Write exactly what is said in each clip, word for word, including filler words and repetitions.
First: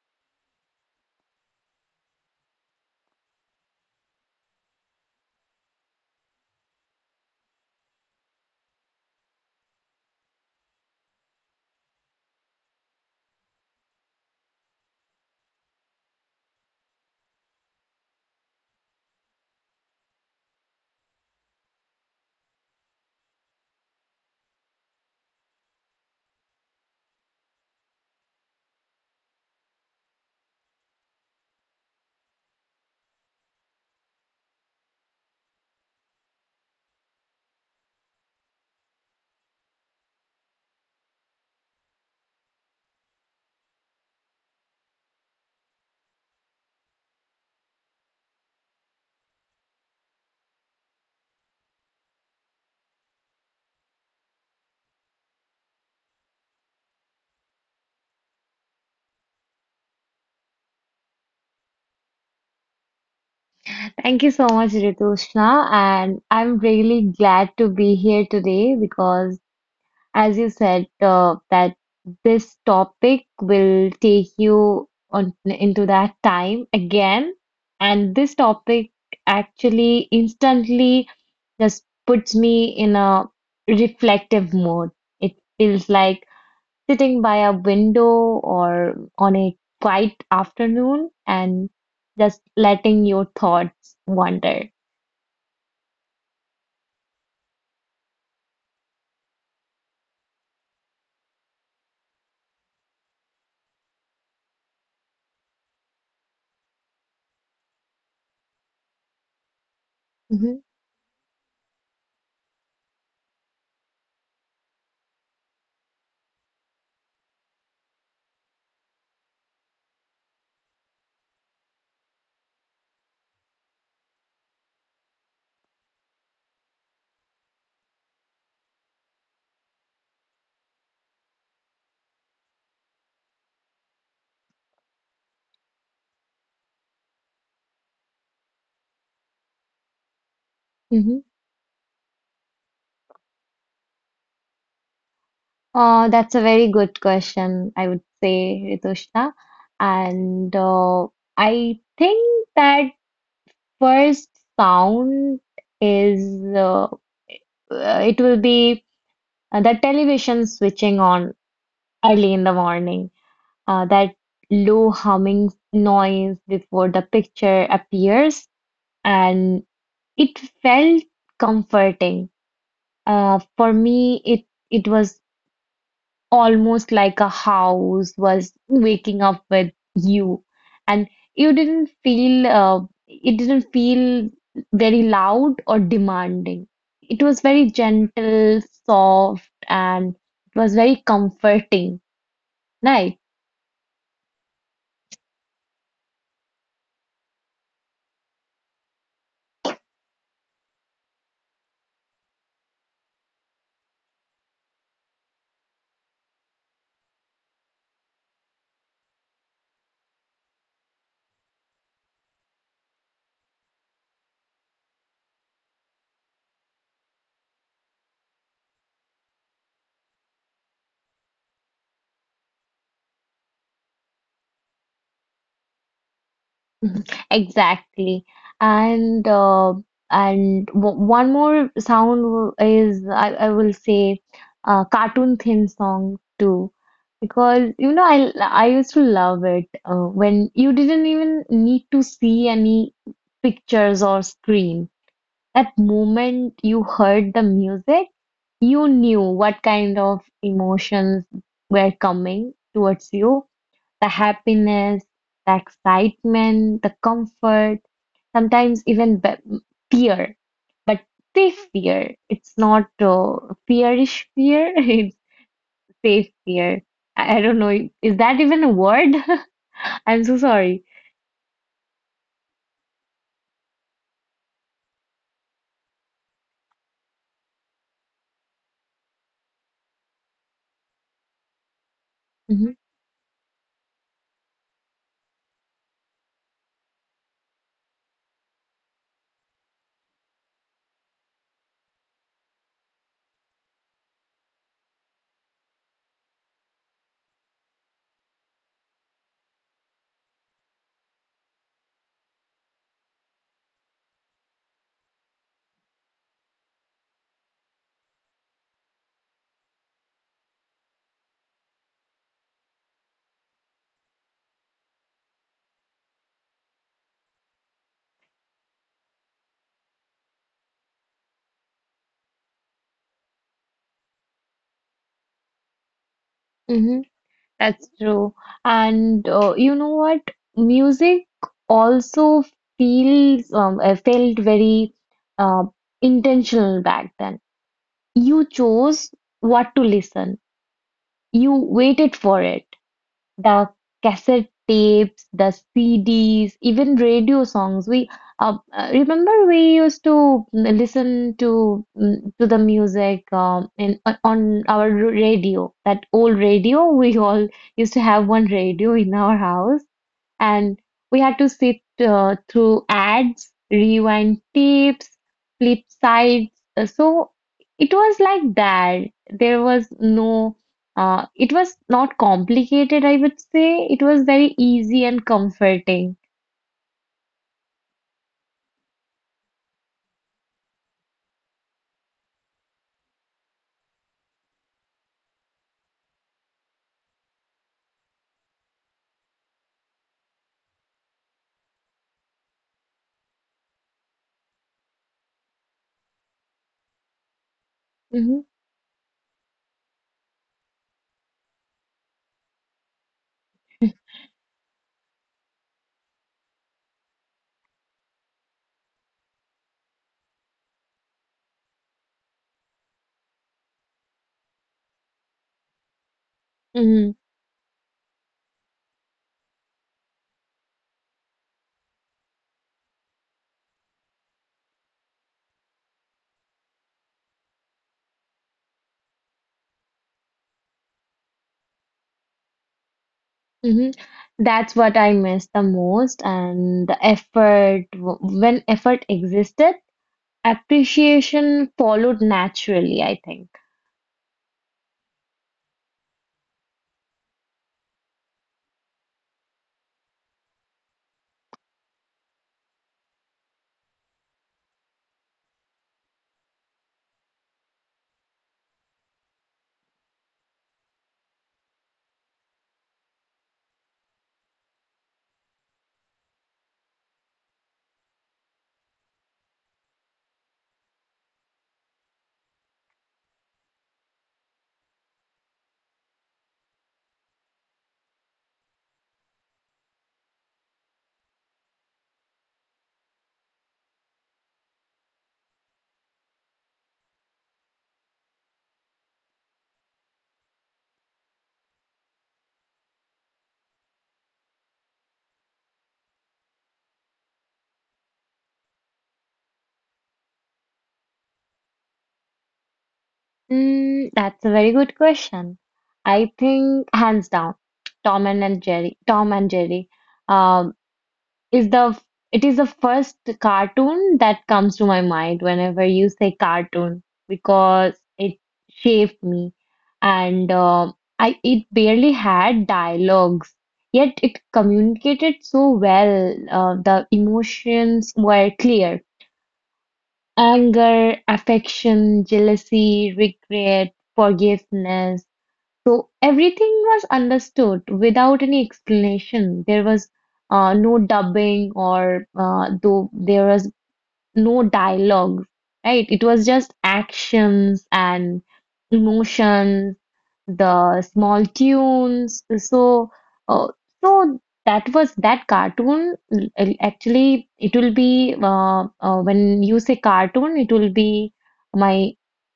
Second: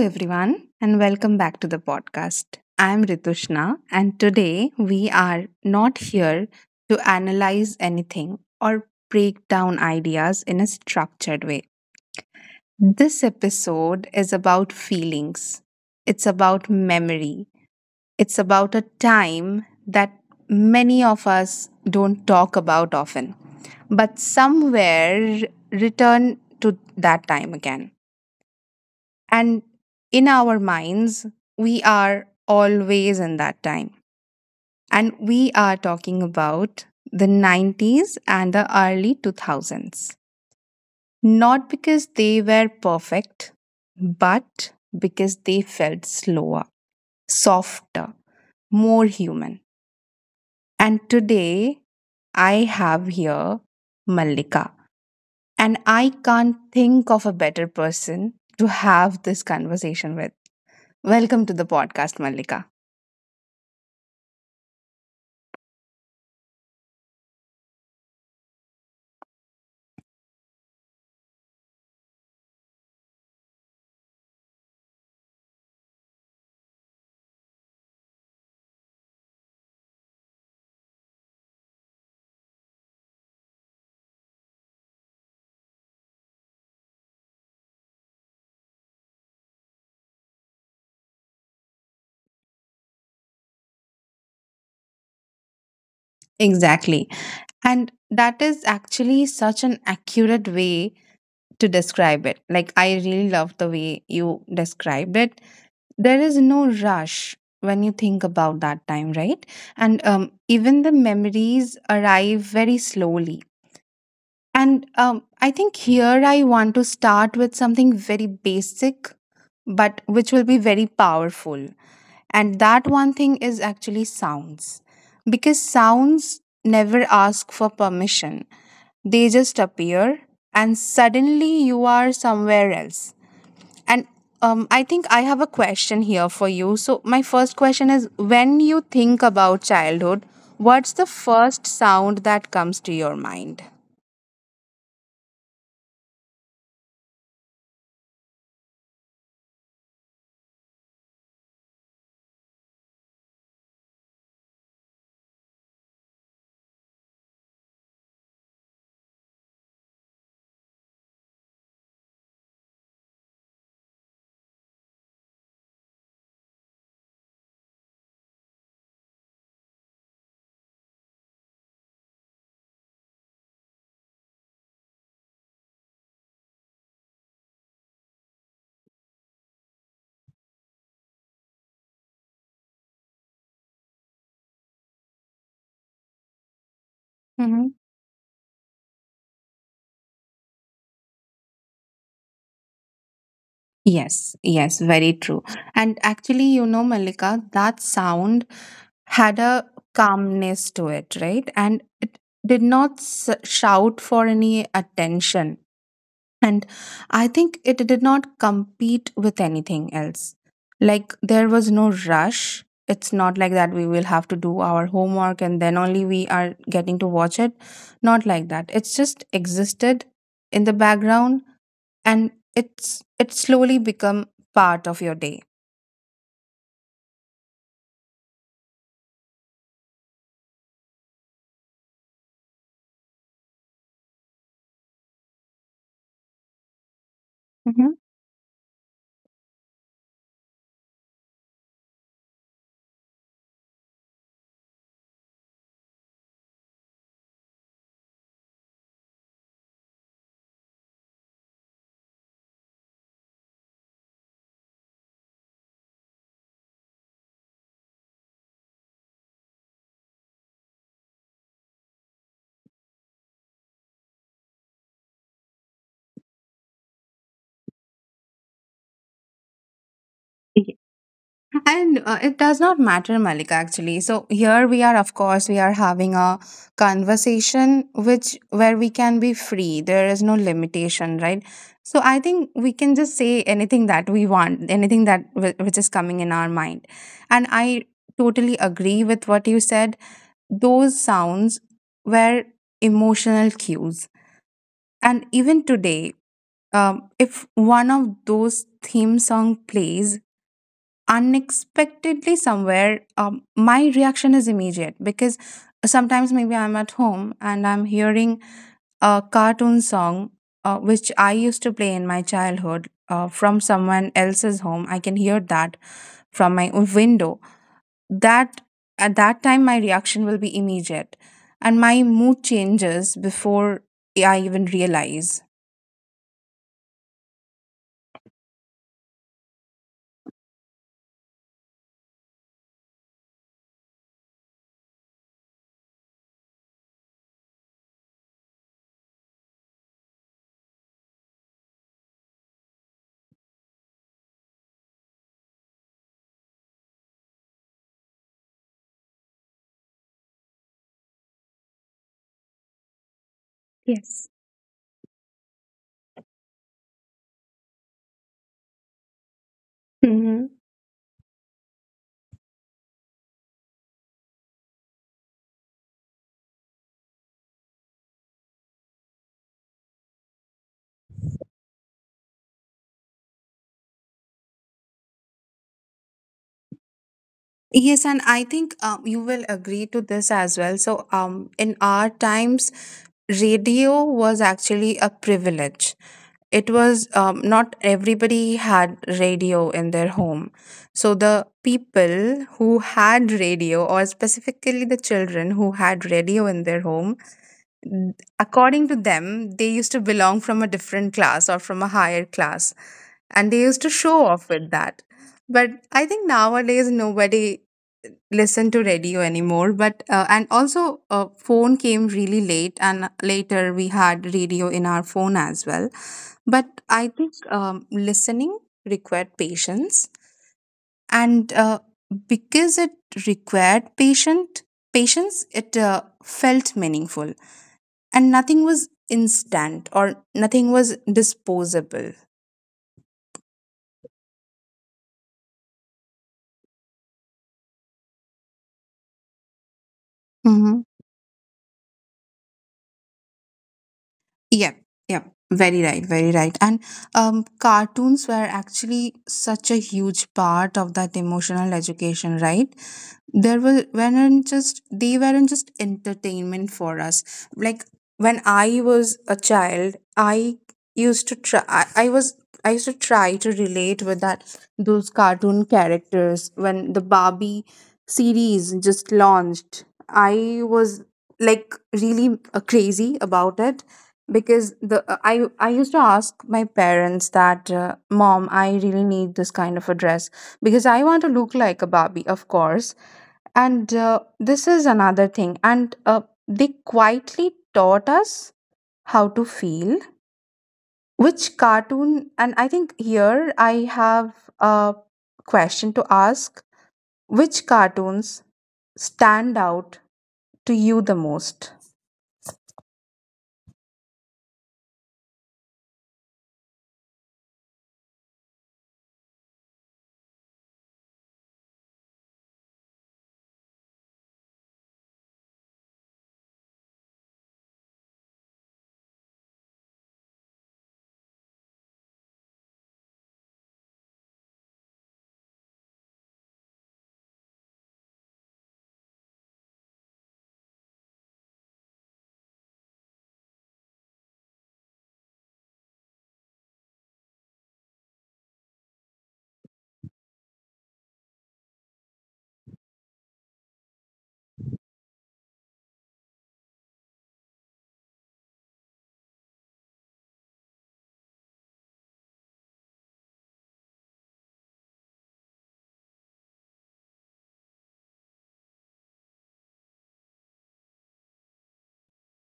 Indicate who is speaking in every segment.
Speaker 1: everyone, and welcome back to the podcast. I'm Ritushna, and today we are not here to analyze anything or break down ideas in a structured way. This episode is about feelings, it's about memory, it's about a time that many of us don't talk about often, but somewhere return to that time again. And in our minds, we are always in that time. And we are talking about the nineties and the early two thousands. Not because they were perfect, but because they felt slower, softer, more human. And today, I have here Mallika. And I can't think of a better person to have this conversation with. Welcome to the podcast, Malika.
Speaker 2: Thank you so much, Ritushna, and I'm really glad to be here today because, as you said, uh, that this topic will take you on into that time again, and this topic actually instantly just puts me in a reflective mode. It feels like sitting by a window or on a quiet afternoon and just letting your thoughts wander.
Speaker 1: Exactly. And that is actually such an accurate way to describe it. Like, I really love the way you described it. There is no rush when you think about that time, right? And um,
Speaker 2: Mhm.
Speaker 1: even the memories arrive very slowly. And um, I think here I want to start with something very basic, but which will be very powerful. And that one thing is actually sounds, because sounds never ask for permission, they just appear and suddenly you are somewhere else. And um, I think I have a question here for you. So my first question is, when you think about childhood, what's the
Speaker 2: Mhm.
Speaker 1: first sound that comes to your mind?
Speaker 2: Uh, that's a very good question, I would say, Ritushna. And uh, I think that first sound is uh, uh, it will be uh, the television switching on early in the morning. Uh, that low humming noise before the picture appears, and it felt comforting. Uh, for me, it it was almost like a house was waking up with you, and you didn't feel, uh, it didn't feel very loud or demanding. It was very
Speaker 1: Hmm
Speaker 2: gentle, soft, and it was very comforting, right?
Speaker 1: Yes, yes, very true. And actually, you know, Malika, that sound had a calmness to it, right? And it did not s- shout for any attention. And I think it did not compete with anything else. Like there was no rush. It's not like that we will have to do our homework and then only we are getting to watch it. Not like that. It's just existed in the background and it's it slowly become part of your day.
Speaker 2: Exactly. And uh, and w- one more sound w- is I, I will say, uh, cartoon theme song too, because you
Speaker 1: Mhm.
Speaker 2: know I I used to love it uh, when you didn't even need to see any pictures or screen. That moment you heard the music, you knew what kind of emotions were coming towards you: the happiness, the excitement, the comfort, sometimes even be- fear. But safe fear. It's not, uh, fearish fear, it's safe fear. I I don't know. Is that even a word? I'm so sorry.
Speaker 1: And uh, it does not matter, Malika, actually. So here we are, of course, we are having a conversation which where we can be free. There is no limitation, right? So I think
Speaker 2: Hmm.
Speaker 1: we can just say anything that we want, anything that whi- which is coming in our mind. And I totally agree with what you said. Those sounds were emotional cues. And even today, um, if one of those theme song plays unexpectedly somewhere, um, my reaction is immediate, because sometimes maybe I'm at home and I'm hearing a cartoon song uh, which I used to play in my childhood, uh, from someone else's home. I can hear that from my window, that at that time my reaction will be immediate and my mood changes before I even realize.
Speaker 2: Hmm. That's true. And uh, you know what? Music also feels um, uh, felt very, uh, intentional back then. You chose what to listen. You waited for it. The cassette tapes, the C Ds, even radio songs. We uh, uh, remember, we used to listen to mm, to the music, um, in on
Speaker 1: Yes.
Speaker 2: on our radio. That old radio, we all used to have one radio in our house,
Speaker 1: Hmm.
Speaker 2: and we had to sit uh, through ads, rewind tapes, flip sides. Uh, So it was like that. There was no, uh, it was not complicated, I would say. It was very easy and comforting.
Speaker 1: Yes, and I think um, you will agree to this as well. So, um, in our times, radio was actually a privilege. It was, um, not everybody had radio in their home. So, the people who had radio, or specifically the children who had radio in their home, n-
Speaker 2: Hmm.
Speaker 1: according to them, they used to belong from a different class or from a higher class, and they used to show off with that. But I think nowadays nobody listen to radio anymore. But uh, and also uh, phone came really late, and later we had radio in our phone as well. But I
Speaker 2: Hmm.
Speaker 1: think um, listening required patience, and uh, because it required patient patience, it uh, felt meaningful, and nothing was instant or nothing was disposable.
Speaker 2: Hmm. That's what I miss the most. And the effort, w- when effort existed, appreciation followed naturally, I think.
Speaker 1: Yep, yep. Very right, very right. And um, cartoons were actually such a huge part of that emotional education, right? there were weren't just they weren't just entertainment for us. Like, when I was a child, i used to try i, I was i used to try to relate with that those cartoon characters. When the Barbie series just launched, I was like really uh, crazy about it, because the uh, I I used to ask my parents that, uh, mom, I really need this kind of a dress because I want to look like a Barbie, of course. And uh, this is another thing. And uh, they quietly taught us how to feel. Which cartoon, and I think here I have a question to ask, which cartoons stand out to you the most?
Speaker 2: Mm, that's a very good question. I think hands down, Tom and Jerry. Tom and Jerry, um, is the it is the first cartoon that comes to my mind whenever you say cartoon, because it shaped me, and um I it barely had dialogues, yet it communicated so well. Uh, the emotions were clear: anger, affection, jealousy, regret, forgiveness. So everything was understood without any explanation. There was, uh, no dubbing, or uh, though there was no dialogue, right? It was just actions and emotions, the small tunes. So, uh, so that was that cartoon. l- l- Actually, it will be uh, uh, when you say cartoon, it will be my,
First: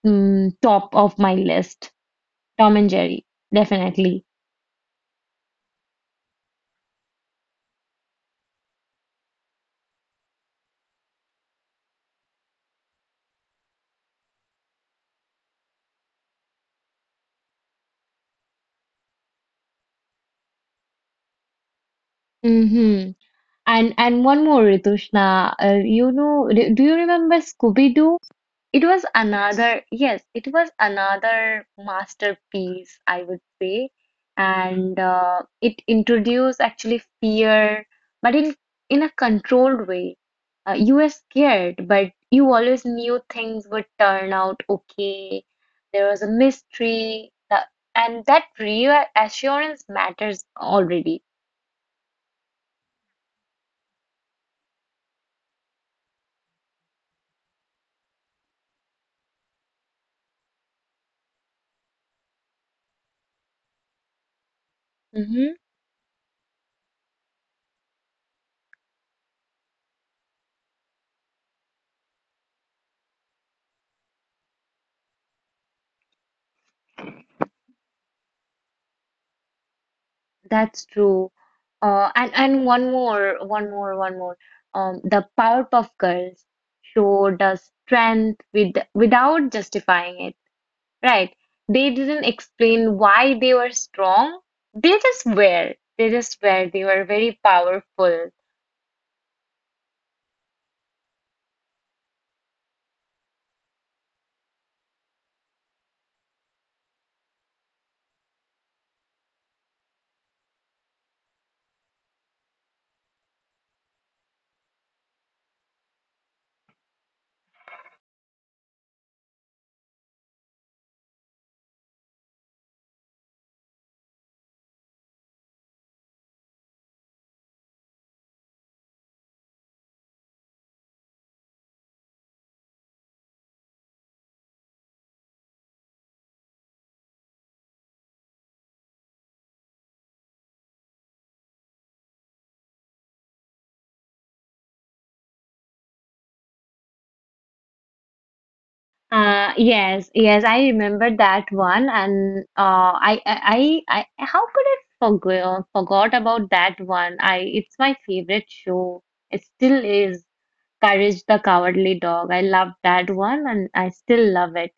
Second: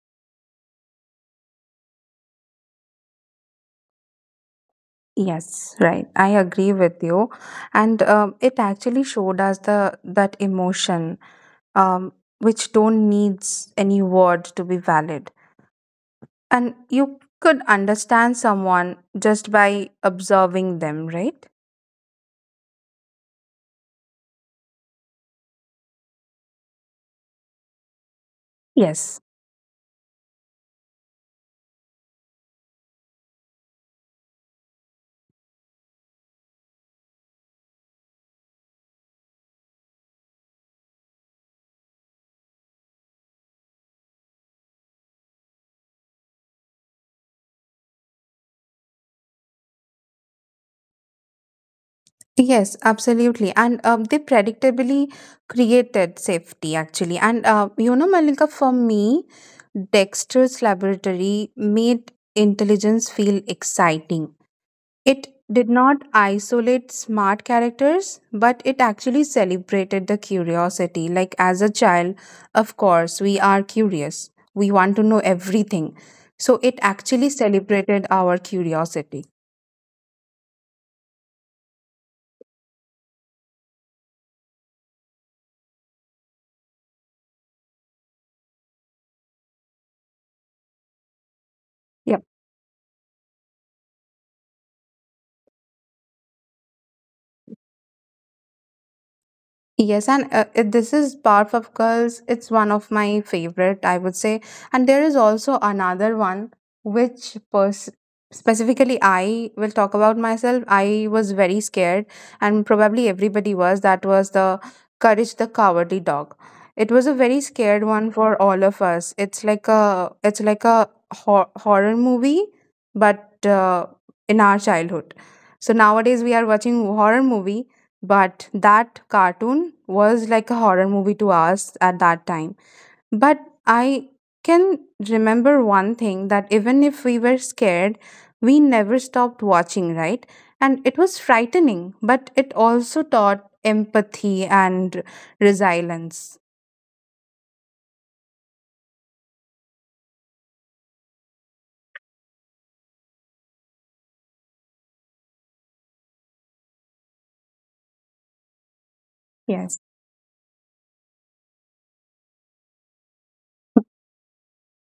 Speaker 2: mm, top of my list. Tom and Jerry, definitely.
Speaker 1: Yes, right. I agree with you, and um, it actually showed us the that emotion, um, which don't needs any word to be valid. And you could understand someone just by observing them, right?
Speaker 2: Hmm. And and one more, Ritushna. Uh, you know, do, do you remember Scooby Doo? It was
Speaker 1: Yes.
Speaker 2: another, yes, it was another masterpiece, I would say. And uh, it introduced actually fear, but in in a controlled way. Uh, you were scared, but you always knew things would turn out okay. There was a mystery, that, and that real assurance matters already.
Speaker 1: Yes, absolutely. And um, they predictably created safety, actually. And, uh, you know, Malika, for me, Dexter's Laboratory made intelligence feel exciting. It did not isolate smart characters, but it actually celebrated the curiosity. Like, as a child, of course, we are curious, we want to know everything. So, it actually celebrated our curiosity.
Speaker 2: That's true. Uh, and and one more, one more, one more. Um, the Powerpuff Girls showed us strength with without justifying it, right? They
Speaker 1: Yep.
Speaker 2: didn't explain why they were strong. They just were. They just were. They were very powerful.
Speaker 1: Yes, and uh, it- this is Powerpuff of Girls. It's one of my favorite, I would say. And there is also another one which pers- specifically I will talk about myself. I was very scared, and probably everybody was. That was the Courage the Cowardly Dog. It was a very scared one for all of us. It's like a it's like a hor- horror movie, but uh, in our childhood. So nowadays we are watching horror movie, but that cartoon was like a horror movie to us at that time. But I can remember one thing, that even if we were scared, we never stopped watching, right? And it was frightening, but it also taught empathy and resilience.
Speaker 2: Uh, yes, yes, I remember that one, and uh, I, I, I, I- how could I forgo forgot about that one? I, it's my favorite show. It
Speaker 1: Yes.
Speaker 2: still is. Courage the Cowardly Dog. I love that one and I still love it.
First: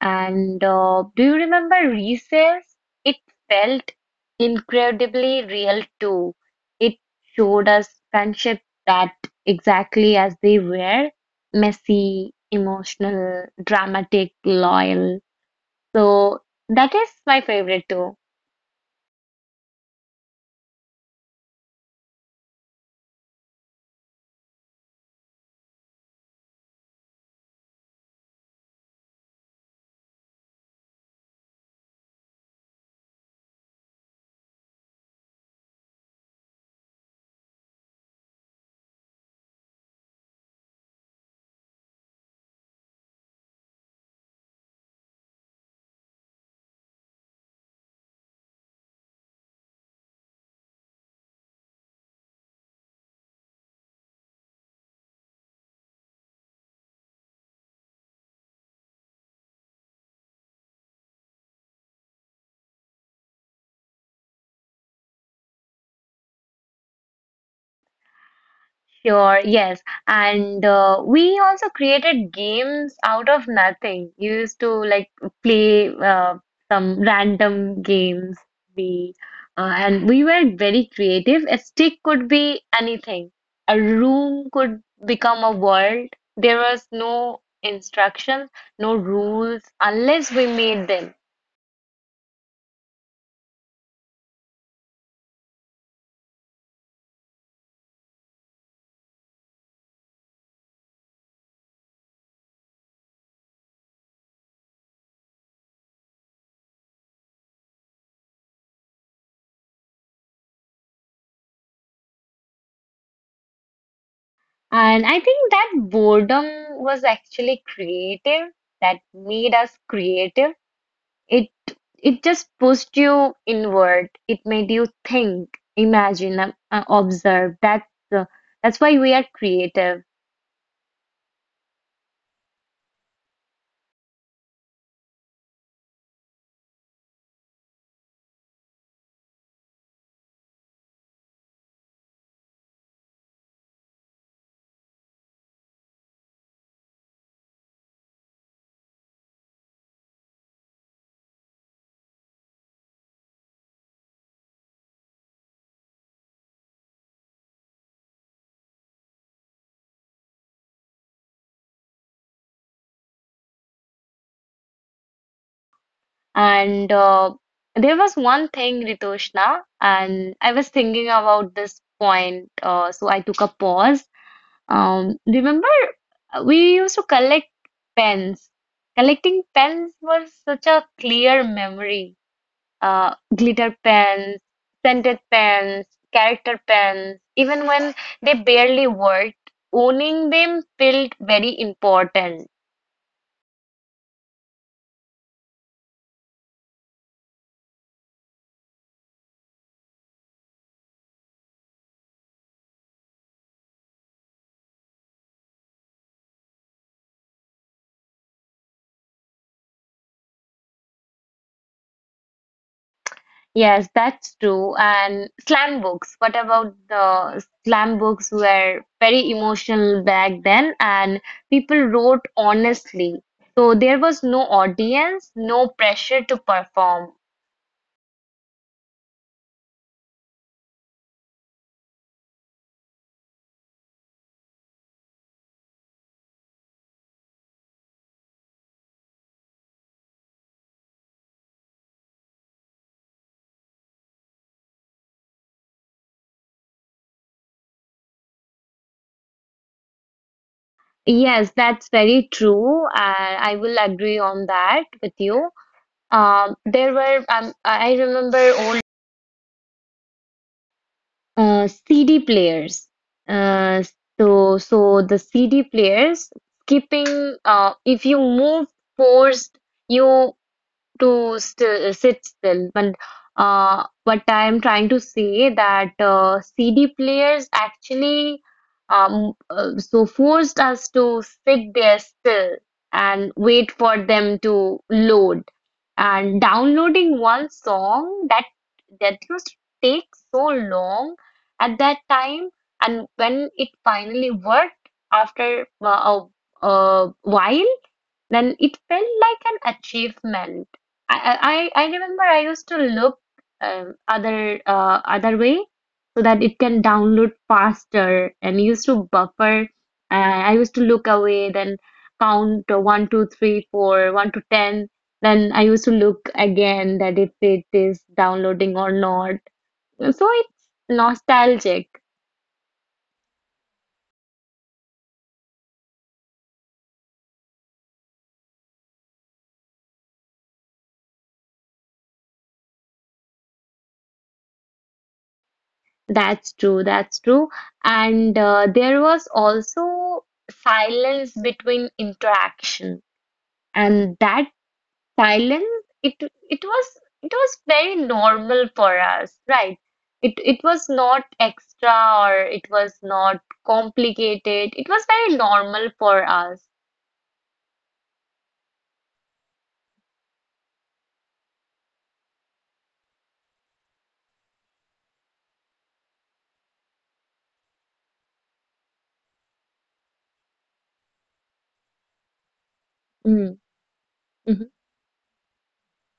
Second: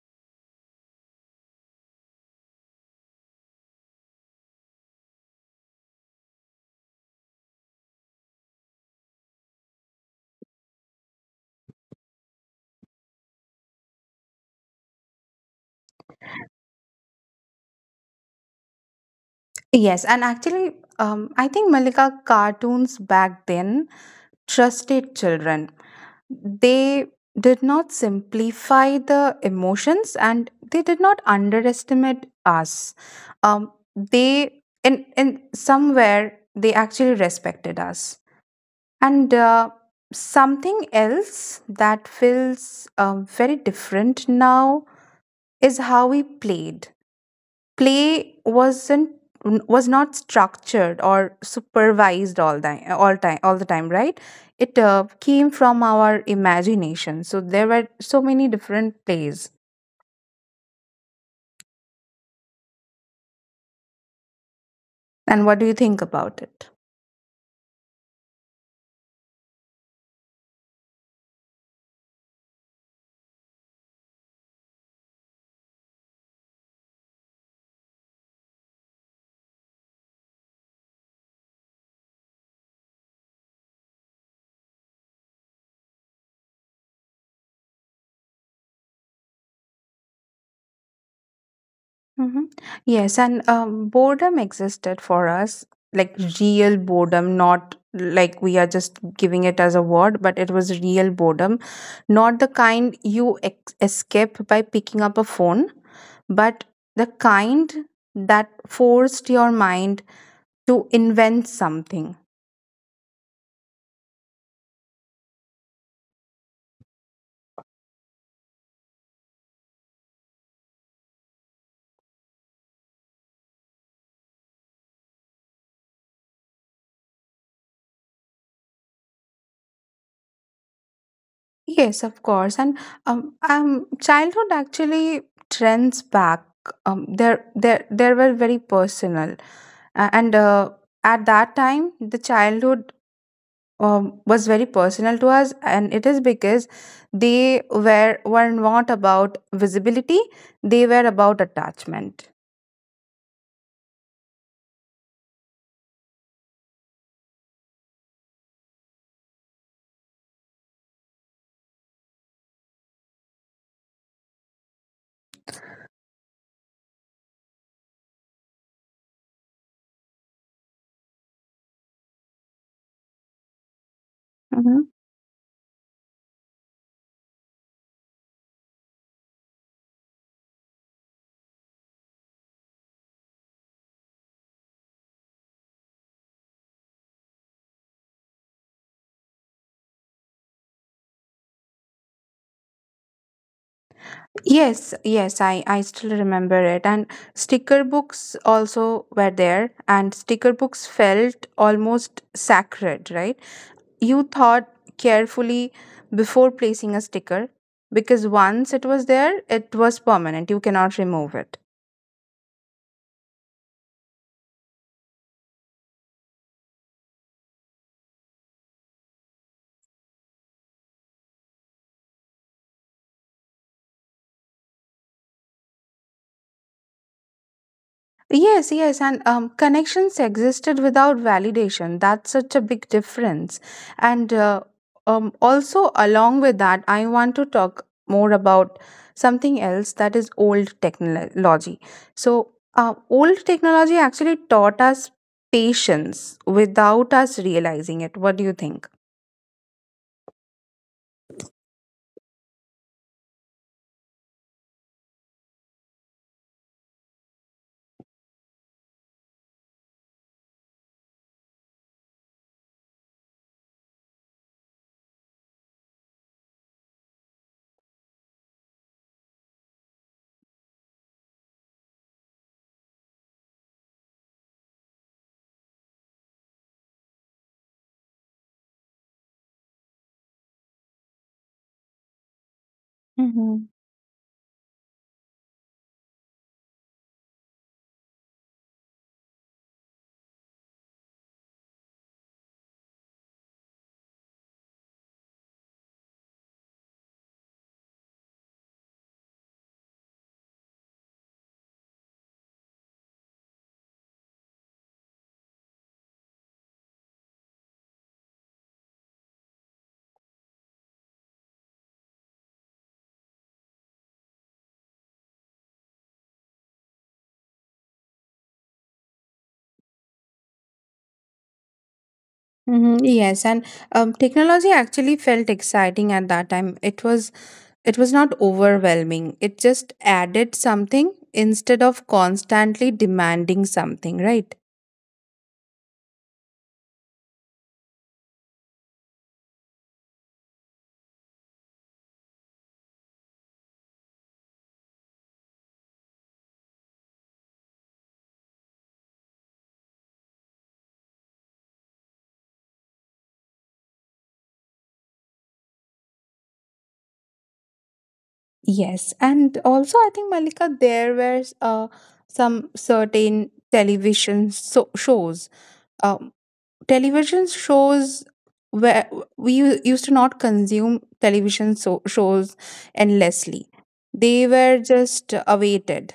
Speaker 2: And uh, do you remember Recess? It felt incredibly real too. It showed us friendship that, exactly as they were: messy, emotional, dramatic, loyal. So that is my favorite too.
Speaker 1: Yes, and actually um, I think, Malika, cartoons back then trusted children. They did not simplify the emotions and they did not underestimate us. Um, they, in, in somewhere, they actually respected us. And uh, something else that feels um, very different now is how we played. Play wasn't was not structured or supervised all the all time all the time, right? It uh, came from our imagination, so there were so many different plays. And what do you think about it?
Speaker 2: Sure, yes. And uh, we also created games out of nothing. We used to like play, uh, some random games. We uh, and we were very creative. A stick could be anything. A room could become a world. There was no instructions, no rules unless we made them.
Speaker 1: Hmm. Yes, and um, boredom existed for us, like real boredom, not like we are just giving it as a word, but it was real boredom, not the kind you ex- escape by picking up a phone, but the kind that forced your mind to invent something.
Speaker 2: And I think that boredom was actually creative. That made us creative. It it just pushed you inward. It made you think, imagine, uh, uh, observe. That's uh, that's why we are creative.
Speaker 1: Yes, of course, and um, um childhood actually trends back. Um, there, there, there were very personal. A- and uh, At that time the childhood um, was very personal to us, and it is because they were were not about visibility, they were about attachment.
Speaker 2: And uh, there was one thing, Ritoshna, and I was thinking about this point, uh, so I took a pause.
Speaker 1: Hmm.
Speaker 2: Um, remember, uh, we used to collect pens. Collecting pens was such a clear memory. Uh, glitter pens, scented pens, character pens, even when they barely worked, owning them felt very important.
Speaker 1: Yes, yes, i i still remember it. And sticker books also were there, and sticker books felt almost sacred, right? You thought carefully before placing a sticker, because once it was there, it was permanent, you cannot remove it.
Speaker 2: Yes, that's true. And slam books. What about the slam books, were very emotional back then, and people wrote honestly. So there was no audience, no pressure to perform.
Speaker 1: Yes, yes, and um, connections existed without validation. That's such a big difference. And uh, um, also, along with that, I want to talk more about something else, that is old technology. So, uh, old technology actually taught us patience without us realizing it. What do you think?
Speaker 2: Yes, that's very true. And I will agree on that with you. Um, there were um, I remember old, uh, C D players. Uh, so so the C D players skipping. Uh, if you move forced, you to still sit still. But uh, what I'm trying to say, that uh, C D players actually um, uh, so forced us to sit there still and wait for them to load. And downloading one song, that that used to take so long at that time, and when it finally worked after uh, a, a while, then it felt like an achievement. I, I, I I remember I used to look, um, other uh, other way, so that it can download faster and used to buffer. Uh, I used to look away, then count, uh, one, two, three, four, one to ten. Then I used to look again that if it is downloading or not. So it's nostalgic.
Speaker 1: Mm-hmm. Yes, and um, technology actually felt exciting at that time. It was it was not overwhelming. It just added something instead of constantly demanding something, right?
Speaker 2: That's true, that's true. And uh, there was also silence between interaction. And that silence, it it was it was very normal for us, right? It it was not extra or it was not complicated. It was very normal for us.
Speaker 1: Yes, and also I think, Malika, there were uh, some certain television so- shows. Um, television shows where we u- used to not consume television so- shows
Speaker 2: Mm.
Speaker 1: endlessly. They
Speaker 2: Mhm.
Speaker 1: were just awaited.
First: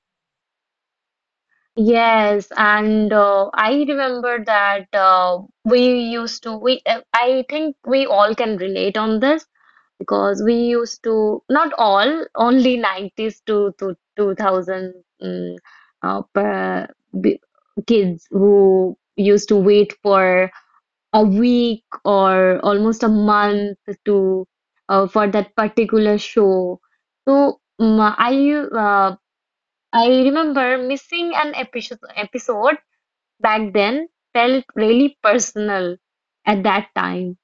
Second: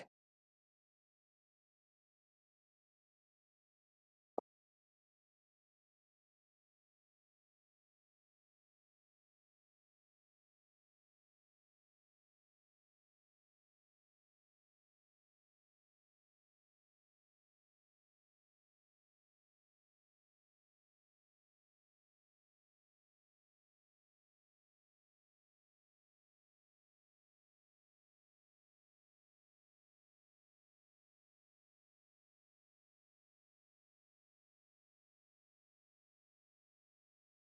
Speaker 2: Yes, and uh, I remember that, uh, we used to we uh, I think we all can relate on this, because we used to, not all, only nineties to to two thousand, mm, uh, per- b- kids, who used to wait for a week or almost a month to uh, for that particular show. So mm, i uh, i remember missing an episode episode back then felt really personal at that time,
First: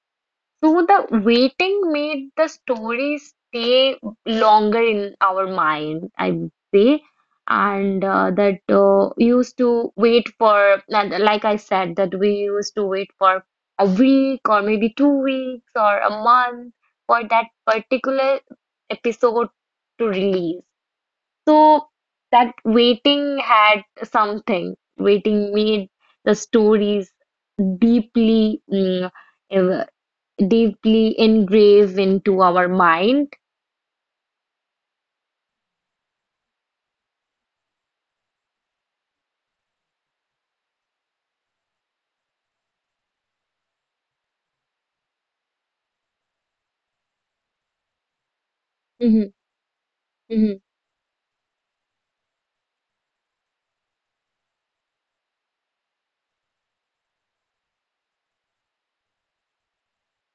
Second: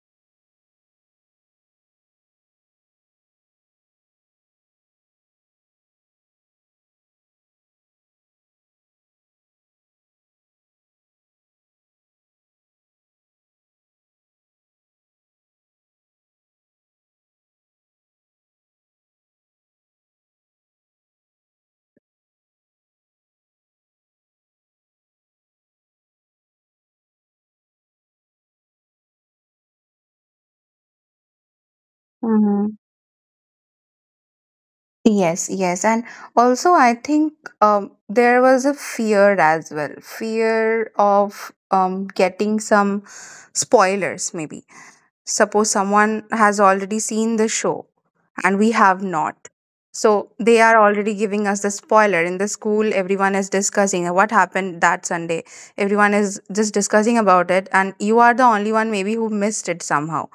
Speaker 2: so the waiting made the story stay longer in our mind, I would say. And uh, that, uh, used to wait for, and like I said, that we used to wait for a week or maybe two weeks or a month for that particular episode to release. So that waiting had something. Waiting made the stories deeply mm, deeply engraved into our mind.
Speaker 1: Yes, yes. And also, I think um, there was a fear as well, fear of um, getting some spoilers, maybe. Suppose someone has already seen the show and we have
Speaker 2: Mm-hmm.
Speaker 1: not. So
Speaker 2: Mm-hmm.
Speaker 1: they are already giving us the spoiler. In the school, everyone is discussing what happened that Sunday. Everyone is just discussing about it, and you are the only one maybe who missed it somehow,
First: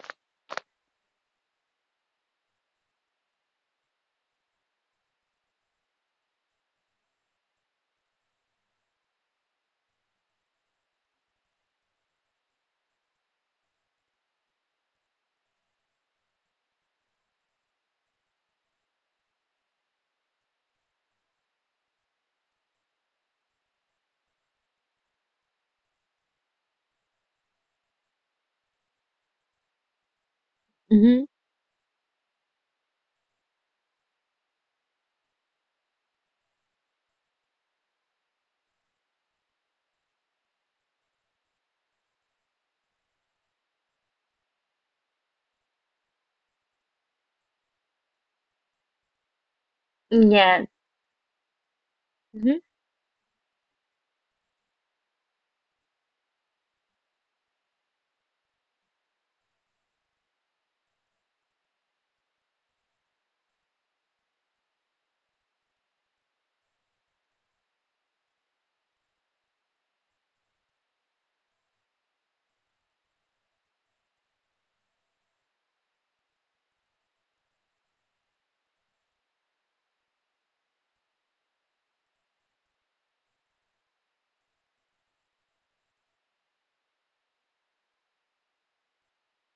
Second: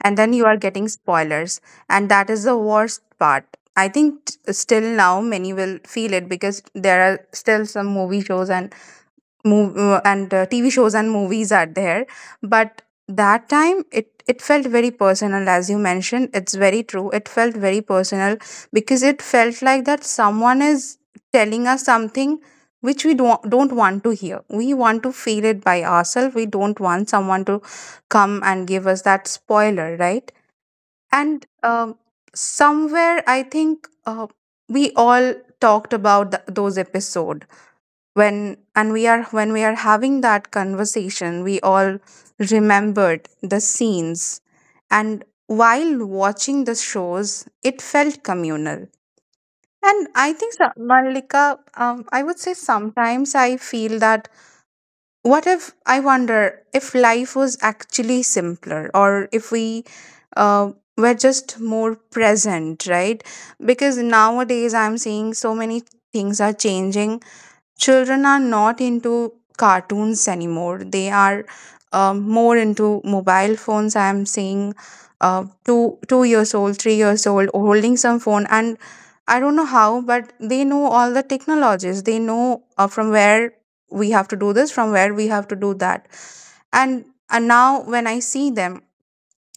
Speaker 1: and then you are getting spoilers, and that is the worst part. I think t- still now many will feel it, because there are still some movie shows and move and uh, TV shows and movies are there. But that time it it felt very personal. As you mentioned, it's very true, it felt very personal, because it felt like that someone is telling us something which we don't don't want to hear. We want to feel it by ourselves, we don't want someone to come and give us that spoiler, right?
Speaker 2: Mm-hmm.
Speaker 1: And um, somewhere, I think uh, we all talked about th- those episode. When and we are when we are having that conversation, we all remembered the scenes, and while watching the shows, it felt communal. And I think,
Speaker 2: Yes.
Speaker 1: so- Malika, um, I would say sometimes I feel that, what if, I wonder if life was actually simpler, or if we uh, were just more present, right? Because nowadays I'm seeing so many things are changing. Children are not into cartoons anymore. They are um, more into mobile phones. I am seeing uh, two two years old, three years old holding some phone, and I don't know how, but they know all the technologies. They know uh, from where we have to do this, from where we have to do that, and and now when I see them,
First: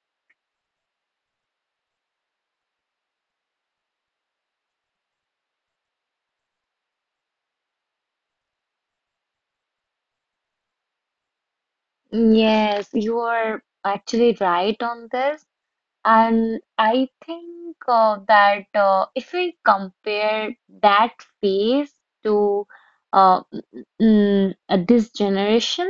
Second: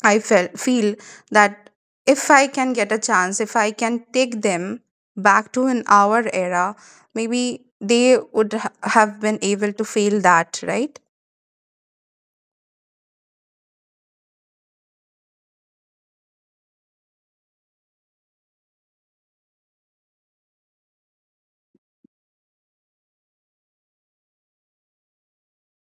Speaker 1: I felt feel that if I can get a chance, if I can take them back to an our era, maybe they would ha- have been able to feel that, right?
Speaker 2: Mm-hmm. Yes, you are actually right on this. And I think uh, that, uh, if we compare that phase to, uh, mm, uh, this generation,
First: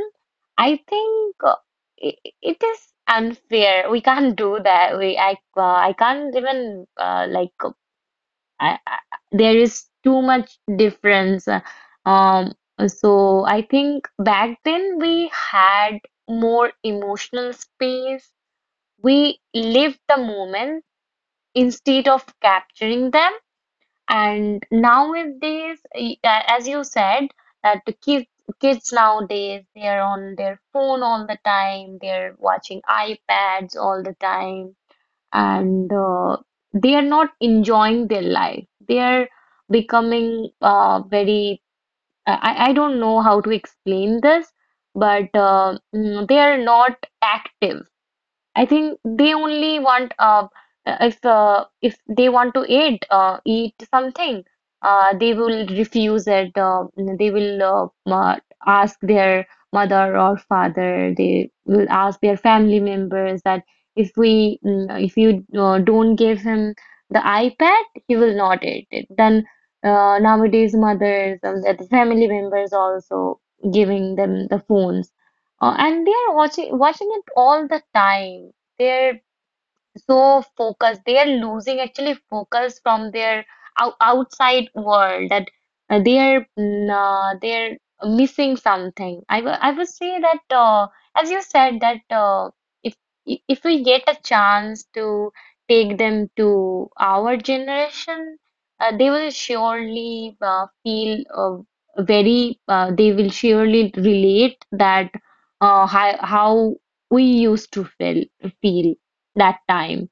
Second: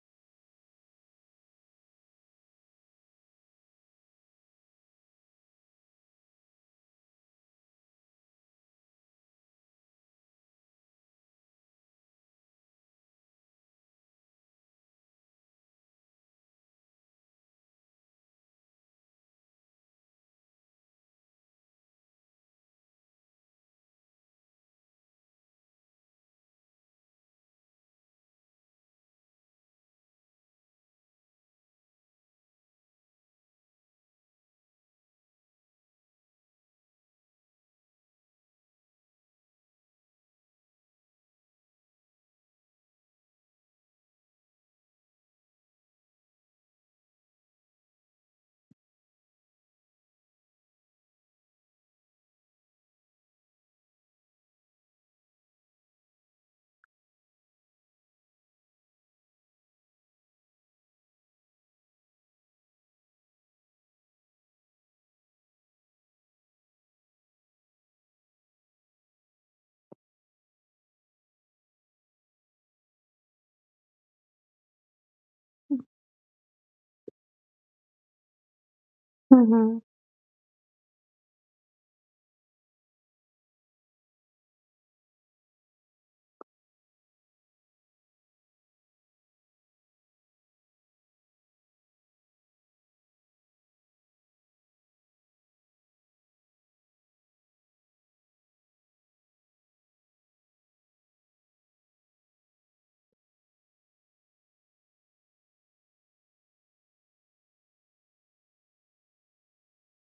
Speaker 2: I think, uh, i i- it is unfair. We can't do that. We I uh, I can't even, uh, like, I, I there is too much difference. Uh, Um, so I think back then we had more emotional space. We lived the moment instead of capturing them. And nowadays, y- a- as you said, that the kids kids nowadays, they are on their phone all the time. They're watching iPads all the time, and uh, they are not enjoying their life. They are becoming, uh, very, I, I don't know how to explain this, but, uh, mm, they are not active. I think they only want, uh, uh, if, uh, if they want to eat, uh, eat something, uh, they will refuse it. Uh, they will, uh, ma- ask their mother or father. They will ask their family members that, if we mm, if you uh, don't give him the iPad, he will not eat it. Then uh, nowadays, mothers and the family members also giving them the phones, uh, and they are watching watching it all the time. They're
Speaker 1: Mm-hmm.
Speaker 2: so focused, they are losing actually focus from their out outside world, that, uh, they are mm, uh, they're missing something. I w- I would say that, uh, as you said that, uh, if i- if we get a chance to take them to our generation, uh, they will surely, uh, feel, uh, very, uh, they will surely relate that, uh, how, how we used to feel feel that time,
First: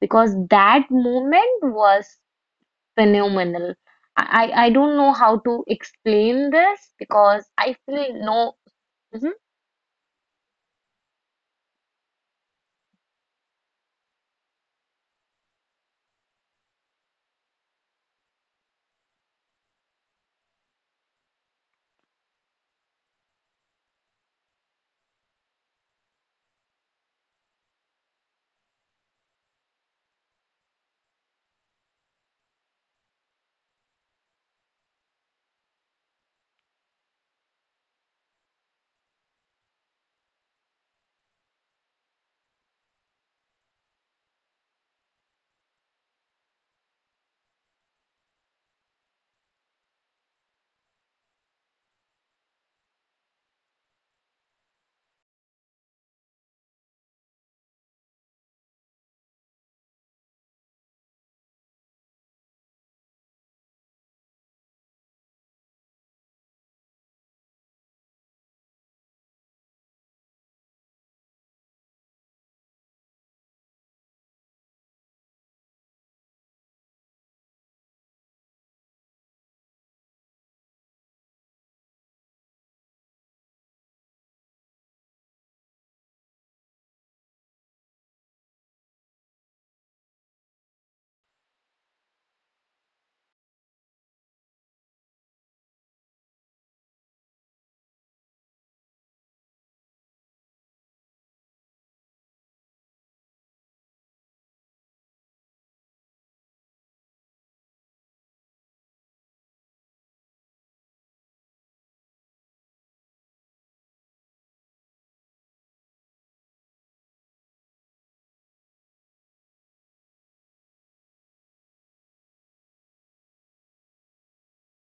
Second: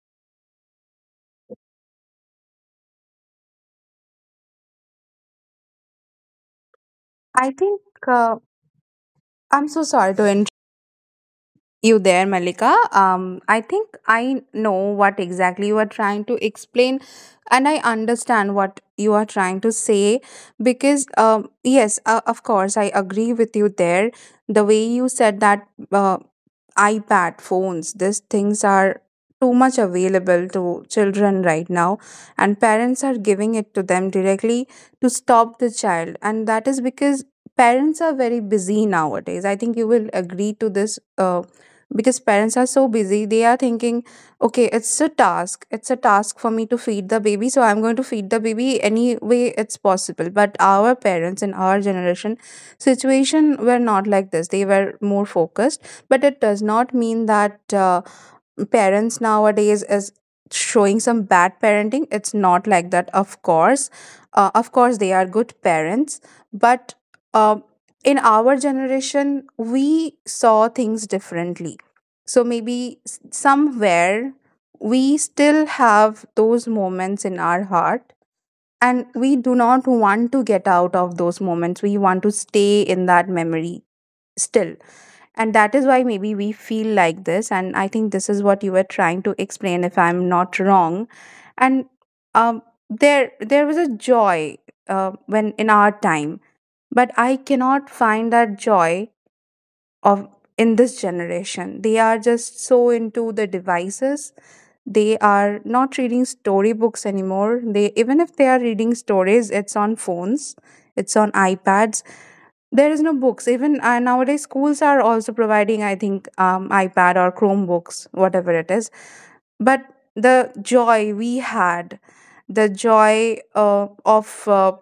Speaker 2: because that moment was phenomenal. I, I I don't know how to explain this because
Speaker 1: I
Speaker 2: I
Speaker 1: think
Speaker 2: feel
Speaker 1: uh,
Speaker 2: no. Mhm.
Speaker 1: I'm so sorry to interrupt you there, Malika. Um, I think I know what exactly you are trying to explain, and I understand what you are trying to say because, um, yes, uh, of course, I agree with you there. The way you said that. Uh, iPad, phones, these things are too much available to children right now, and parents are giving it to them directly to stop the child. And that is because parents are very busy nowadays. I think you will agree to this uh, because parents are so busy, they are thinking, okay, it's a task, it's a task for me to feed the baby, so I'm going to feed the baby any way it's possible. But our parents in our generation situation were not like this. They were more focused, but it does not mean that uh, parents nowadays is showing some bad parenting. It's not like that. Of course, uh, of course they are good parents. But uh, in our generation, we saw things differently, so maybe s- somewhere we still have those moments in our heart, and we do not want to get out of those moments. We want to stay in that memory still, and that is why maybe we feel like this. And I think this is what you were trying to explain, if I'm not wrong. And um, there there was a joy uh, when in our time, but I cannot find that joy of in this generation. They are just so into the devices. They are not reading storybooks anymore. They, even if they are reading stories, it's on phones, it's on iPads. There is no books. Even uh, nowadays, schools are also providing, I think, um, iPad or Chromebooks, whatever it is. But the joy we had, the joy uh, of uh,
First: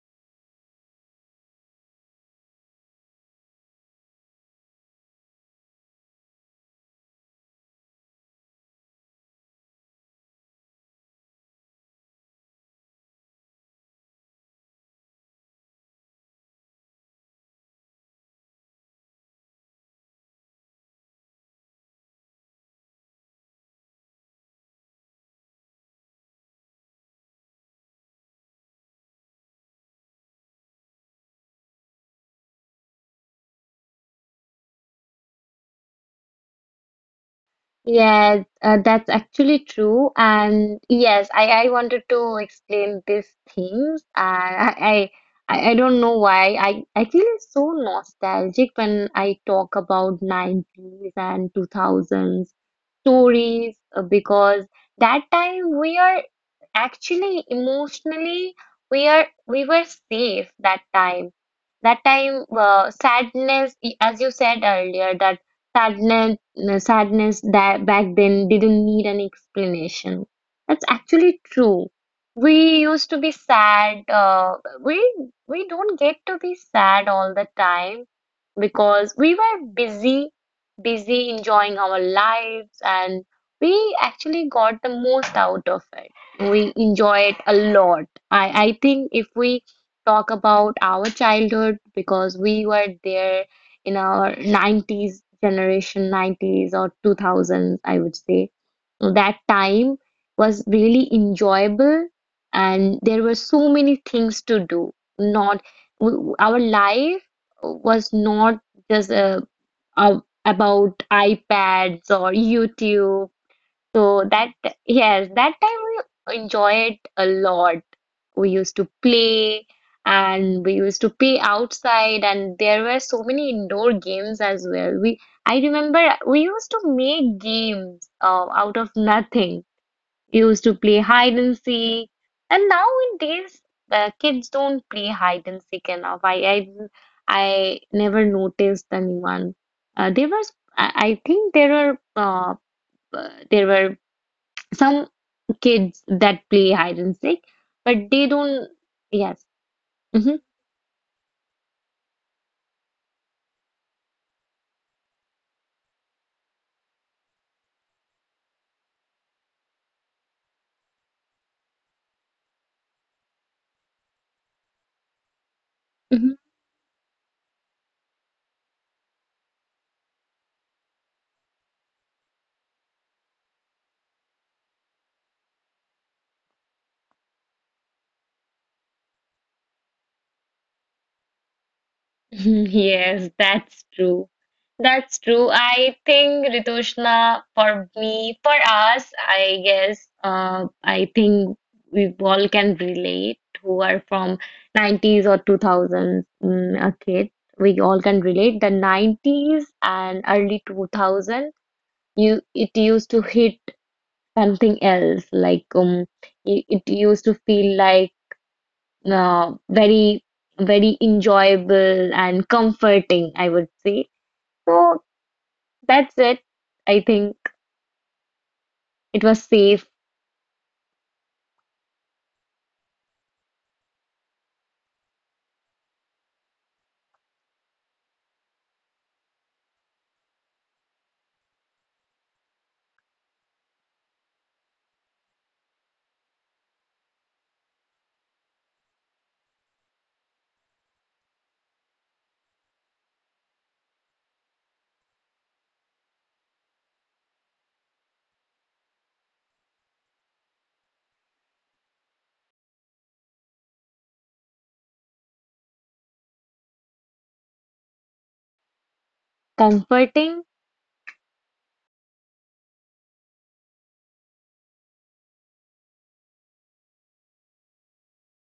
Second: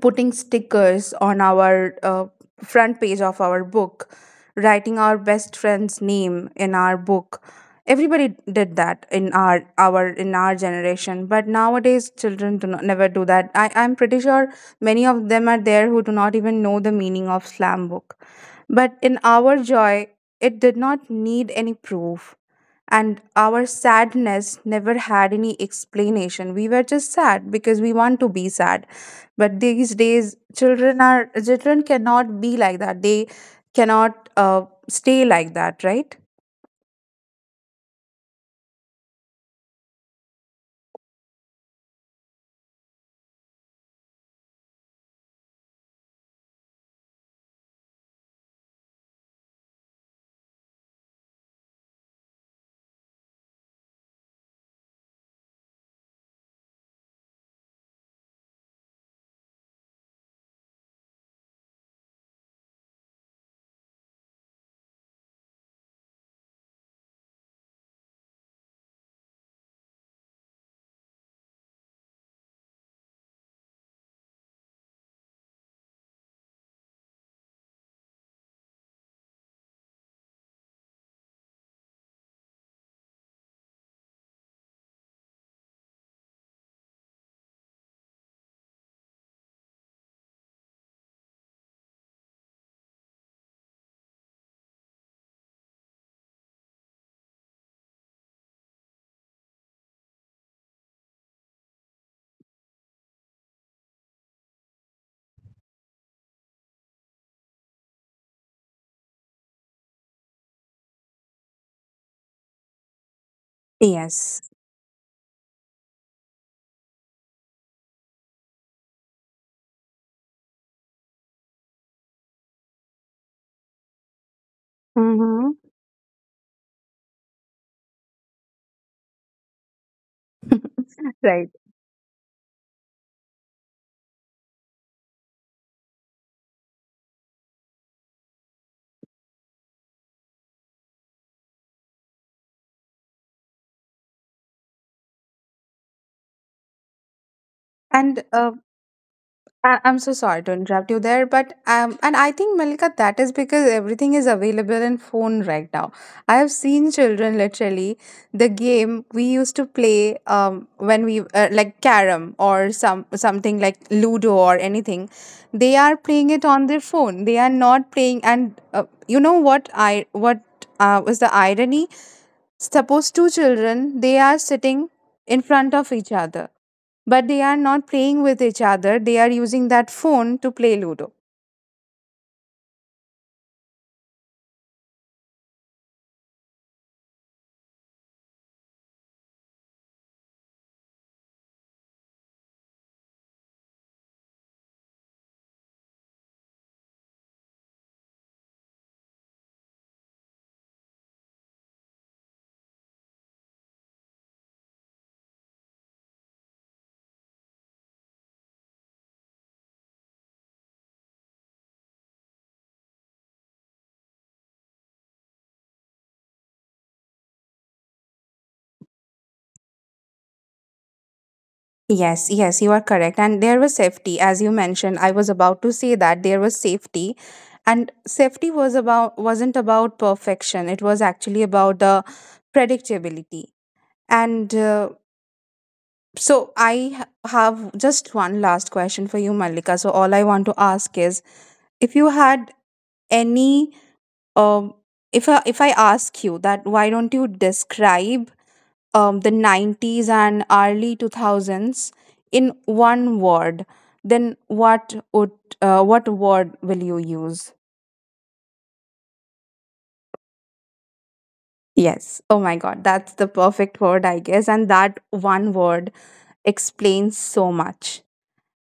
Speaker 1: putting stickers on our uh, front page of our book, writing our best friend's name in our book. Everybody did that in our our in our generation, but nowadays children do not, never do that. I I'm pretty sure many of them are there who do not even know the meaning of slam book. But in our joy, it did not need any proof, and our sadness never had any explanation. We were just sad because we want to be sad. But these days, children are children cannot be like that. They cannot uh, stay like that, right?
Speaker 2: Yes, uh, that's actually true. And yes, I, I wanted to explain these things. Uh, I, I, I I don't know why. I, I feel so nostalgic when I talk about nineties and two thousands stories, uh, because that time we are actually emotionally, we are, we were safe that time. That time, uh, sadness, y- as you said earlier, that sadness, uh, sadness that back then didn't need an explanation. That's actually true. We used to be sad. Uh, we we don't get to be sad all the time because we were busy, busy enjoying our lives, and we actually got the most out of it. We enjoy it a lot. I I think if we talk about our childhood, because we were there in our nineties generation, nineties or two thousands, I would say. So that time was really enjoyable, and there were so many things to do. Not, w- our life was not just, uh, uh, about iPads or YouTube, so
Speaker 1: Yes.
Speaker 2: that, yes, that time we enjoy it a lot. We used to play, and we used to play outside, and there were so many indoor games as well. We,
Speaker 1: Mm-hmm.
Speaker 2: I remember we used to make games, uh, out of nothing. We used to play hide
Speaker 1: Right.
Speaker 2: and seek. And nowadays, the kids don't play hide and seek enough. I, I, I never noticed anyone. Uh, there was, I, I think there were uh, uh, there were some kids that play hide and seek, but
Speaker 1: And
Speaker 2: they
Speaker 1: uh,
Speaker 2: don't. Yes.
Speaker 1: I, I'm so
Speaker 2: Hmm.
Speaker 1: sorry to interrupt you there, but um, and I think, Malika, that is because everything is available in phone right now. I have seen children literally the game we used to play, um when we uh, like carom or some something like Ludo or anything. They are playing
Speaker 2: Hmm.
Speaker 1: it on their phone. They are not playing, and uh, you know what I what uh, was the irony? Suppose two children, they are sitting in front of each other, but they are not playing with each other. They are using that phone to play Ludo.
Speaker 2: Yes, that's true. That's true. I think Ritushna, for me, for us, I guess, uh, I think we all can relate, who are from nineties or two thousands, mm, a kid. We all can relate. The nineties and early two thousand, you it used to hit something else. Like, um, it, it used to feel like, uh, very, very enjoyable and comforting, I would say. So that's it. I think it was safe,
Speaker 1: Yes, yes, you are correct. And there was safety, as you mentioned. I was about to say that there was safety. And safety was about wasn't about perfection. It was actually about the predictability. And uh, so I ha- have just one last question for you, Malika. So all I want to ask is, if you had any um, if I, if I ask you that, why don't you describe, um, the nineties and early two thousands in one word, then what would, uh, what word will you use?
Speaker 2: comforting,
Speaker 1: Yes, oh my god, that's the perfect word, I guess. And that one word explains so much.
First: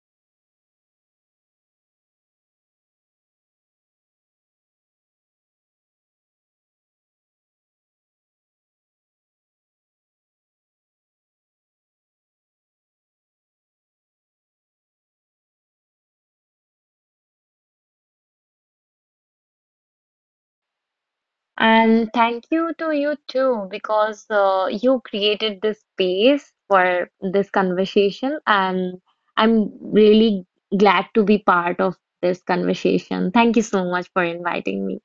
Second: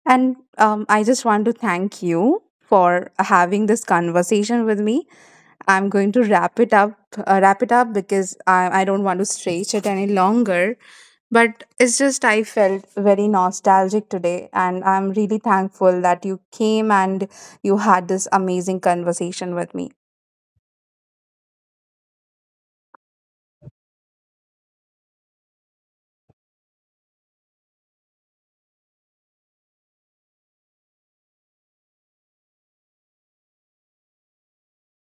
Speaker 1: And um, I just want to thank you for having this conversation with me. I'm going to wrap it up, uh, wrap it up because I, I don't want to stretch it any longer. But it's just I felt very nostalgic today, and I'm really thankful that you came and you had this amazing conversation with me.
Speaker 2: and thank you to you too, because, uh, you created this space for this conversation, and I'm really glad to be part of this conversation. Thank you so much for inviting me.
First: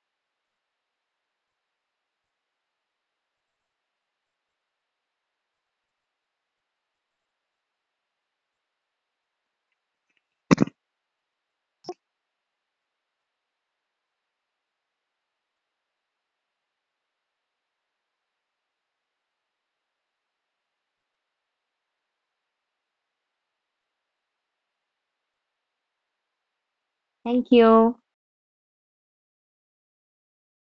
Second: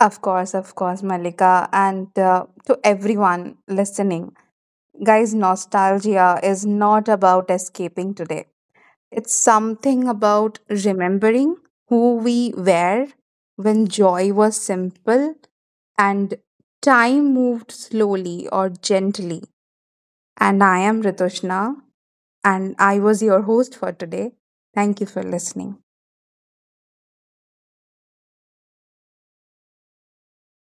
Speaker 1: Of course, of course, Malika, and uh, to everyone listening, guys, nostalgia is not about escaping today. It's something about remembering who we were when joy was simple and time moved slowly or gently. And I am Ritushna, and I was your host for today. Thank you for listening.
Speaker 2: Thank you.